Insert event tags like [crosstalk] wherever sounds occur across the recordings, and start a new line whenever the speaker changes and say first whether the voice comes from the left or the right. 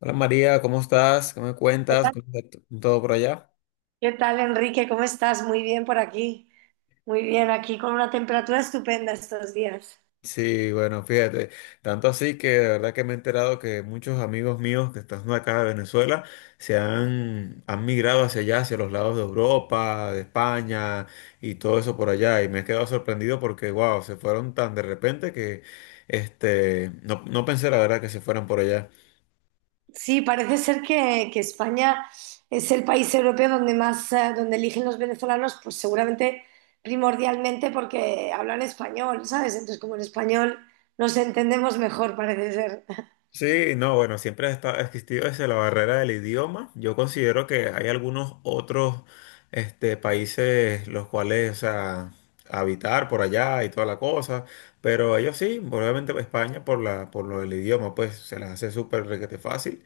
left: Hola María, ¿cómo estás? ¿Qué me
right: ¿Qué
left: cuentas?
right: tal,
left: ¿Cómo está todo por allá?
right: Enrique? ¿Cómo estás? Muy bien por aquí. Muy bien, aquí con una temperatura estupenda estos días.
left: Sí, bueno, fíjate, tanto así que de verdad que me he enterado que muchos amigos míos que están acá de Venezuela se han migrado hacia allá, hacia los lados de Europa, de España y todo eso por allá. Y me he quedado sorprendido porque, wow, se fueron tan de repente que no, no pensé la verdad que se fueran por allá.
right: Sí, parece ser que España es el país europeo donde más, donde eligen los venezolanos, pues seguramente primordialmente porque hablan español, ¿sabes? Entonces, como en español nos entendemos mejor, parece ser.
left: Sí, no, bueno, siempre ha existido desde la barrera del idioma. Yo considero que hay algunos otros países los cuales, o sea, habitar por allá y toda la cosa, pero ellos sí, obviamente pues, España por lo del idioma, pues se les hace súper requete fácil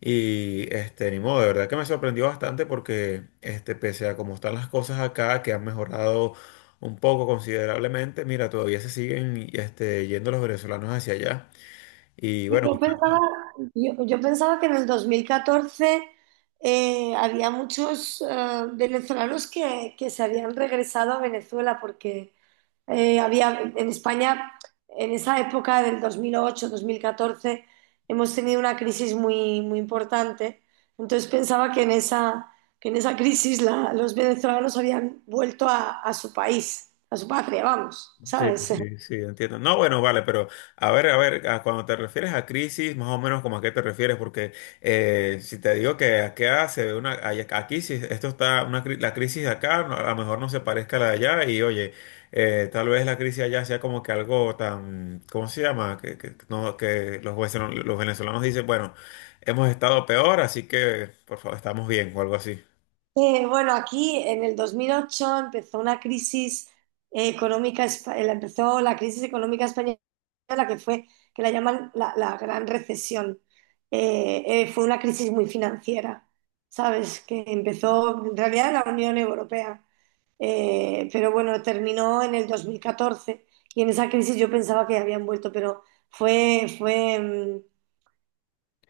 left: y ni modo, de verdad que me sorprendió bastante porque pese a cómo están las cosas acá, que han mejorado un poco considerablemente, mira, todavía se siguen yendo los venezolanos hacia allá y
right: Sí,
left: bueno.
right: yo pensaba, yo pensaba que en el 2014 había muchos venezolanos que se habían regresado a Venezuela porque había en España, en esa época del 2008-2014, hemos tenido una crisis muy, muy importante. Entonces pensaba que en esa crisis los venezolanos habían vuelto a su país, a su patria, vamos,
left: Sí,
right: ¿sabes?
left: sí, sí, entiendo. No, bueno, vale, pero a ver, a ver, a cuando te refieres a crisis, más o menos como a qué te refieres, porque si te digo que acá se ve aquí si esto está, la crisis de acá a lo mejor no se parezca a la de allá, y oye, tal vez la crisis allá sea como que algo tan, ¿cómo se llama? Que, no, que los venezolanos dicen, bueno, hemos estado peor, así que por favor, estamos bien o algo así.
right: Bueno, aquí en el 2008 empezó una crisis económica, empezó la crisis económica española que fue, que la llaman la Gran Recesión. Fue una crisis muy financiera, ¿sabes? Que empezó en realidad en la Unión Europea, pero bueno, terminó en el 2014. Y en esa crisis yo pensaba que habían vuelto, pero fue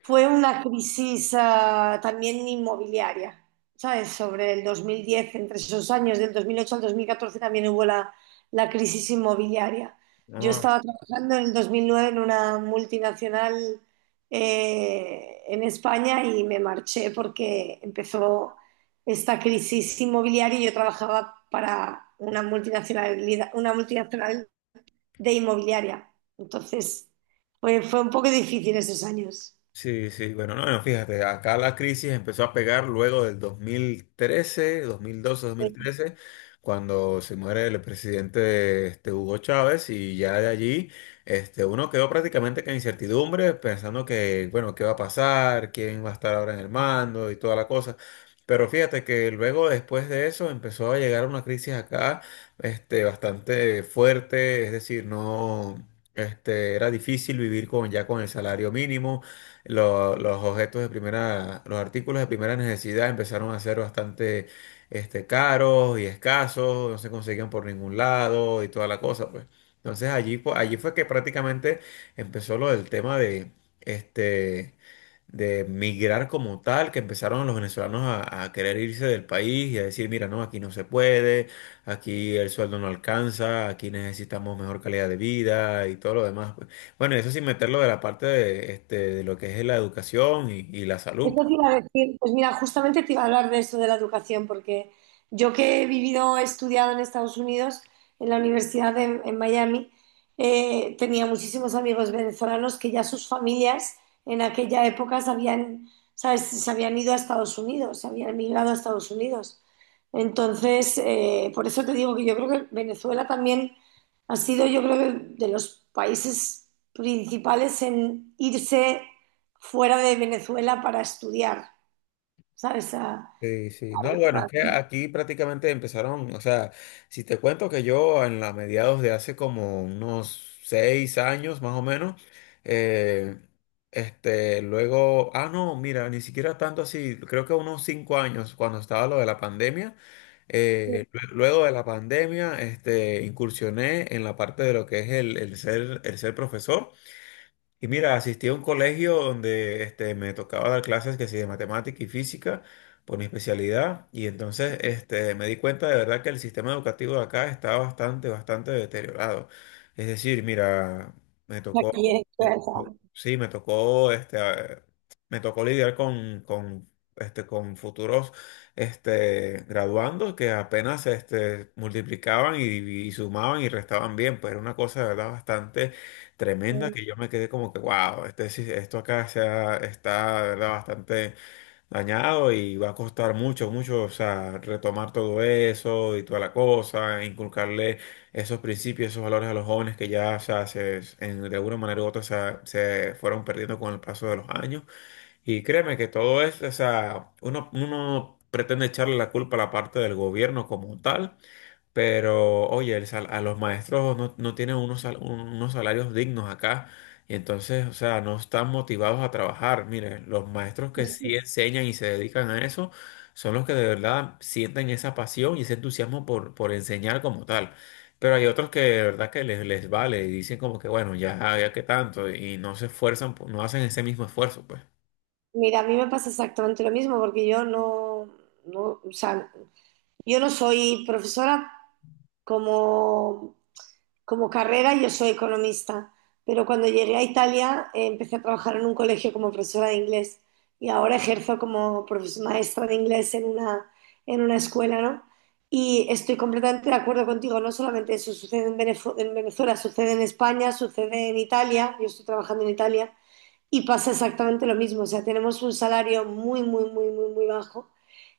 right: fue una crisis también inmobiliaria, ¿sabes? Sobre el 2010, entre esos años, del 2008 al 2014 también hubo la crisis inmobiliaria. Yo
left: ¿No?
right: estaba trabajando en el 2009 en una multinacional en España y me marché porque empezó esta crisis inmobiliaria y yo trabajaba para una multinacionalidad, una multinacional de inmobiliaria. Entonces, fue un poco difícil esos años.
left: Sí, sí, bueno, no, no, fíjate, acá la crisis empezó a pegar luego del 2013, 2012, 2013, cuando se muere el presidente Hugo Chávez, y ya de allí uno quedó prácticamente con incertidumbre, pensando que, bueno, qué va a pasar, quién va a estar ahora en el mando y toda la cosa. Pero fíjate que luego después de eso empezó a llegar una crisis acá bastante fuerte, es decir, no. Este, era difícil vivir ya con el salario mínimo. Los objetos de primera, los artículos de primera necesidad empezaron a ser bastante caros y escasos, no se conseguían por ningún lado y toda la cosa, pues. Entonces allí, allí fue que prácticamente empezó lo del tema de este de migrar como tal, que empezaron los venezolanos a querer irse del país y a decir, mira, no, aquí no se puede, aquí el sueldo no alcanza, aquí necesitamos mejor calidad de vida y todo lo demás, pues. Bueno, eso sin meterlo de la parte de lo que es la educación y la
right: Eso
left: salud.
right: te iba a decir, pues mira, justamente te iba a hablar de esto de la educación, porque yo que he vivido, he estudiado en Estados Unidos, en la en Miami, tenía muchísimos amigos venezolanos que ya sus familias en aquella época se habían, ¿sabes? Se habían ido a Estados Unidos, se habían emigrado a Estados Unidos. Entonces, por eso te digo que yo creo que Venezuela también ha sido, yo creo que de los países principales en irse fuera de Venezuela para estudiar, ¿sabes?
left: Sí, sí, no, bueno, es que aquí prácticamente empezaron, o sea, si te cuento que yo en la mediados de hace como unos 6 años más o menos, eh, luego, ah, no, mira, ni siquiera tanto así, creo que unos 5 años cuando estaba lo de la pandemia, luego de la pandemia, incursioné en la parte de lo que es el ser profesor. Y mira, asistí a un colegio donde me tocaba dar clases que sí de matemática y física por mi especialidad y entonces me di cuenta de verdad que el sistema educativo de acá está bastante, bastante deteriorado. Es decir, mira, me tocó,
right: Aquí en Suecia.
left: sí, me tocó, me tocó lidiar con futuros graduandos que apenas multiplicaban y sumaban y restaban bien, pues era una cosa de verdad bastante tremenda, que yo me quedé como que, wow, esto acá está, de verdad, bastante dañado y va a costar mucho, mucho, o sea, retomar todo eso y toda la cosa, inculcarle esos principios, esos valores a los jóvenes que ya, o sea, de alguna manera u otra se fueron perdiendo con el paso de los años. Y créeme que todo eso, o sea, uno pretende echarle la culpa a la parte del gobierno como tal. Pero, oye, a los maestros no, no tienen unos salarios dignos acá. Y entonces, o sea, no están motivados a trabajar. Mire, los maestros que sí enseñan y se dedican a eso son los que de verdad sienten esa pasión y ese entusiasmo por enseñar como tal. Pero hay otros que de verdad que les vale y dicen como que, bueno, ya, ya que tanto, y no se esfuerzan, no hacen ese mismo esfuerzo, pues.
right: Mira, a mí me pasa exactamente lo mismo porque yo no, no, o sea, yo no soy profesora como como carrera yo soy economista, pero cuando llegué a Italia empecé a trabajar en un colegio como profesora de inglés y ahora ejerzo como maestra de inglés en una escuela, ¿no? Y estoy completamente de acuerdo contigo, no solamente eso sucede en Venezuela, sucede en España, sucede en Italia, yo estoy trabajando en Italia y pasa exactamente lo mismo, o sea, tenemos un salario muy, muy, muy, muy, muy bajo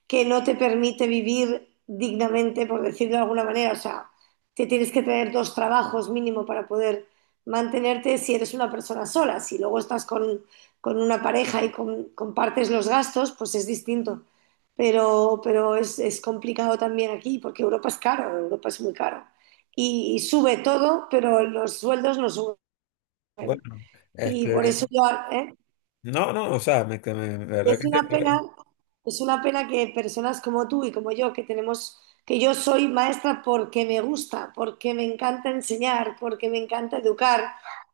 right: que no te permite vivir dignamente, por decirlo de alguna manera. O sea, te tienes que tener dos trabajos mínimo para poder mantenerte si eres una persona sola. Si luego estás con una pareja y compartes los gastos, pues es distinto. Pero es complicado también aquí porque Europa es caro, Europa es muy caro. Y sube todo, pero los sueldos no suben.
left: Bueno,
right: Y por
left: este,
right: eso yo, ¿eh?
left: no, no, o sea, la verdad
right: Es
left: que.
right: una pena, es una pena que personas como tú y como yo, que tenemos, que yo soy maestra porque me gusta, porque me encanta enseñar, porque me encanta educar,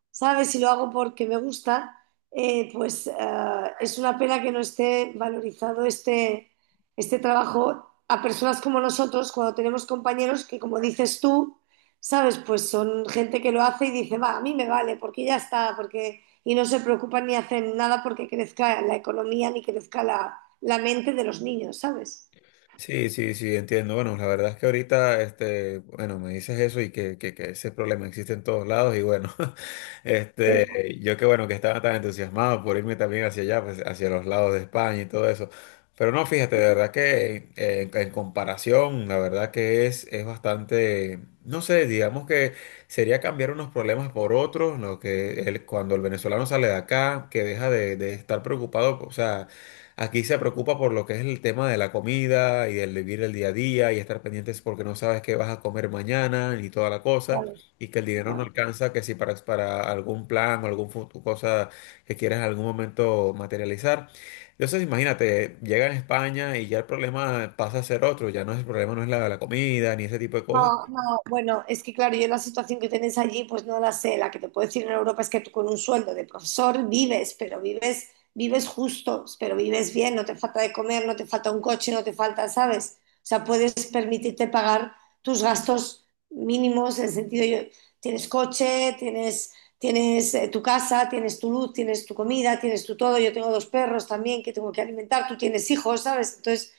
right: ¿sabes? Si lo hago porque me gusta, pues es una pena que no esté valorizado este trabajo a personas como nosotros, cuando tenemos compañeros que, como dices tú, ¿sabes? Pues son gente que lo hace y dice, va, a mí me vale, porque ya está, porque y no se preocupan ni hacen nada porque crezca la economía ni crezca la mente de los niños, ¿sabes?
left: Sí, sí, sí, entiendo. Bueno, la verdad es que ahorita, bueno, me dices eso y que ese problema existe en todos lados y bueno, [laughs] yo que bueno, que estaba tan entusiasmado por irme también hacia allá, pues, hacia los lados de España y todo eso. Pero no, fíjate, de verdad que en comparación, la verdad que es bastante, no sé, digamos que sería cambiar unos problemas por otros, lo que cuando el venezolano sale de acá, que deja de estar preocupado, o sea. Aquí se preocupa por lo que es el tema de la comida y el vivir el día a día y estar pendientes porque no sabes qué vas a comer mañana ni toda la cosa
right: Claro,
left: y que el dinero no
right: claro.
left: alcanza, que si para algún plan o algún cosa que quieras en algún momento materializar. Entonces, imagínate, llega a España y ya el problema pasa a ser otro, ya no es el problema, no es la comida ni ese tipo de cosas.
right: No, no, bueno, es que claro, yo la situación que tenéis allí, pues no la sé. La que te puedo decir en Europa es que tú con un sueldo de profesor vives, pero vives, vives justo, pero vives bien, no te falta de comer, no te falta un coche, no te falta, ¿sabes? O sea, puedes permitirte pagar tus gastos mínimos, en el sentido, yo, tienes coche, tienes, tienes tu casa, tienes tu luz, tienes tu comida, tienes tu todo. Yo tengo dos perros también que tengo que alimentar, tú tienes hijos, ¿sabes? Entonces,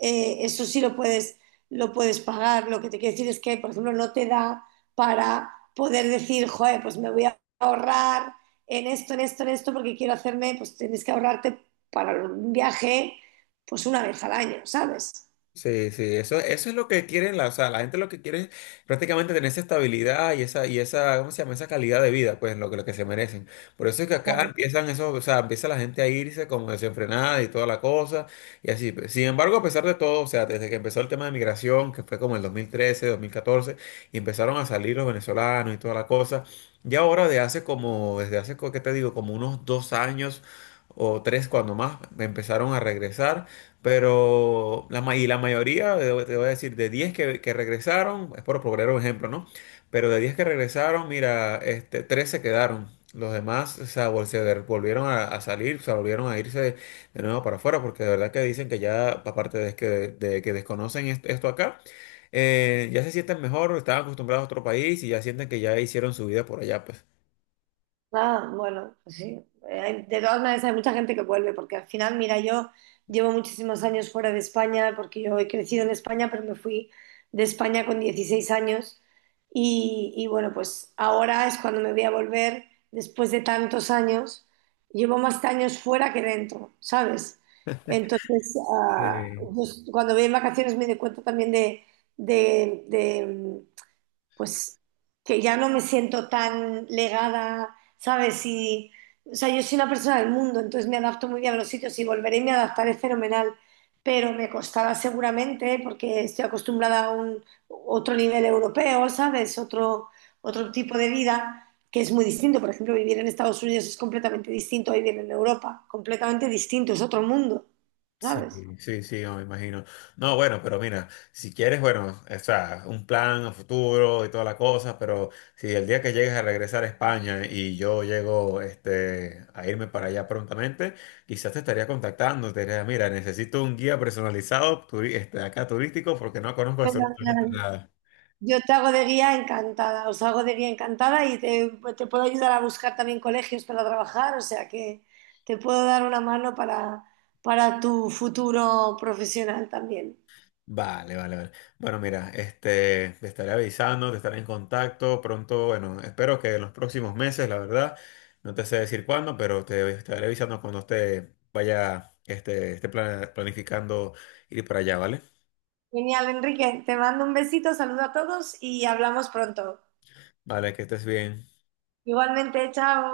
right: eso sí lo puedes pagar. Lo que te quiero decir es que, por ejemplo, no te da para poder decir, joder, pues me voy a ahorrar en esto, en esto, en esto, porque quiero hacerme, pues tienes que ahorrarte para un viaje, pues una vez al año, ¿sabes?
left: Sí, sí, eso es lo que quieren la, o sea, la gente lo que quiere es prácticamente tener esa estabilidad y esa, ¿cómo se llama? Esa calidad de vida, pues, lo que se merecen. Por eso es que acá
right: Claro.
left: empiezan esos, o sea, empieza la gente a irse como desenfrenada y toda la cosa, y así, pues. Sin embargo, a pesar de todo, o sea, desde que empezó el tema de migración, que fue como el dos mil trece, 2014, y empezaron a salir los venezolanos y toda la cosa, y ahora de hace como, desde hace, ¿qué te digo? Como unos 2 años o tres cuando más, empezaron a regresar. Pero la, y la mayoría, te voy a decir, de 10 que regresaron, es por poner un ejemplo, ¿no? Pero de 10 que regresaron, mira, 3 se quedaron. Los demás, o sea, volvieron a salir, o sea, volvieron a irse de nuevo para afuera, porque de verdad que dicen que ya, aparte de que desconocen esto acá, ya se sienten mejor, estaban acostumbrados a otro país y ya sienten que ya hicieron su vida por allá, pues.
right: Ah, bueno, pues sí. De todas maneras, hay mucha gente que vuelve, porque al final, mira, yo llevo muchísimos años fuera de España, porque yo he crecido en España, pero me fui de España con 16 años. Y bueno, pues ahora es cuando me voy a volver después de tantos años. Llevo más años fuera que dentro, ¿sabes? Entonces,
left: Sí.
right: cuando voy en vacaciones me doy cuenta también de, pues que ya no me siento tan legada, ¿sabes? Y, o sea, yo soy una persona del mundo, entonces me adapto muy bien a los sitios y volveré y me adaptaré fenomenal, pero me costará seguramente porque estoy acostumbrada a un otro nivel europeo, ¿sabes? Otro, otro tipo de vida que es muy distinto. Por ejemplo, vivir en Estados Unidos es completamente distinto a vivir en Europa, completamente distinto, es otro mundo,
left: Sí,
right: ¿sabes?
left: sí, sí, no, me imagino. No, bueno, pero mira, si quieres, bueno, o sea, un plan a futuro y toda la cosa, pero si el día que llegues a regresar a España y yo llego a irme para allá prontamente, quizás te estaría contactando, te diría, mira, necesito un guía personalizado acá turístico porque no conozco absolutamente nada.
right: Yo te hago de guía encantada, os hago de guía encantada y te puedo ayudar a buscar también colegios para trabajar, o sea que te puedo dar una mano para tu futuro profesional también.
left: Vale, vale, vale. Bueno, mira, te estaré avisando, te estaré en contacto pronto. Bueno, espero que en los próximos meses, la verdad, no te sé decir cuándo, pero te estaré avisando cuando esté planificando ir para allá, ¿vale?
right: Genial, Enrique, te mando un besito, saludo a todos y hablamos pronto.
left: Vale, que estés bien.
right: Igualmente, chao.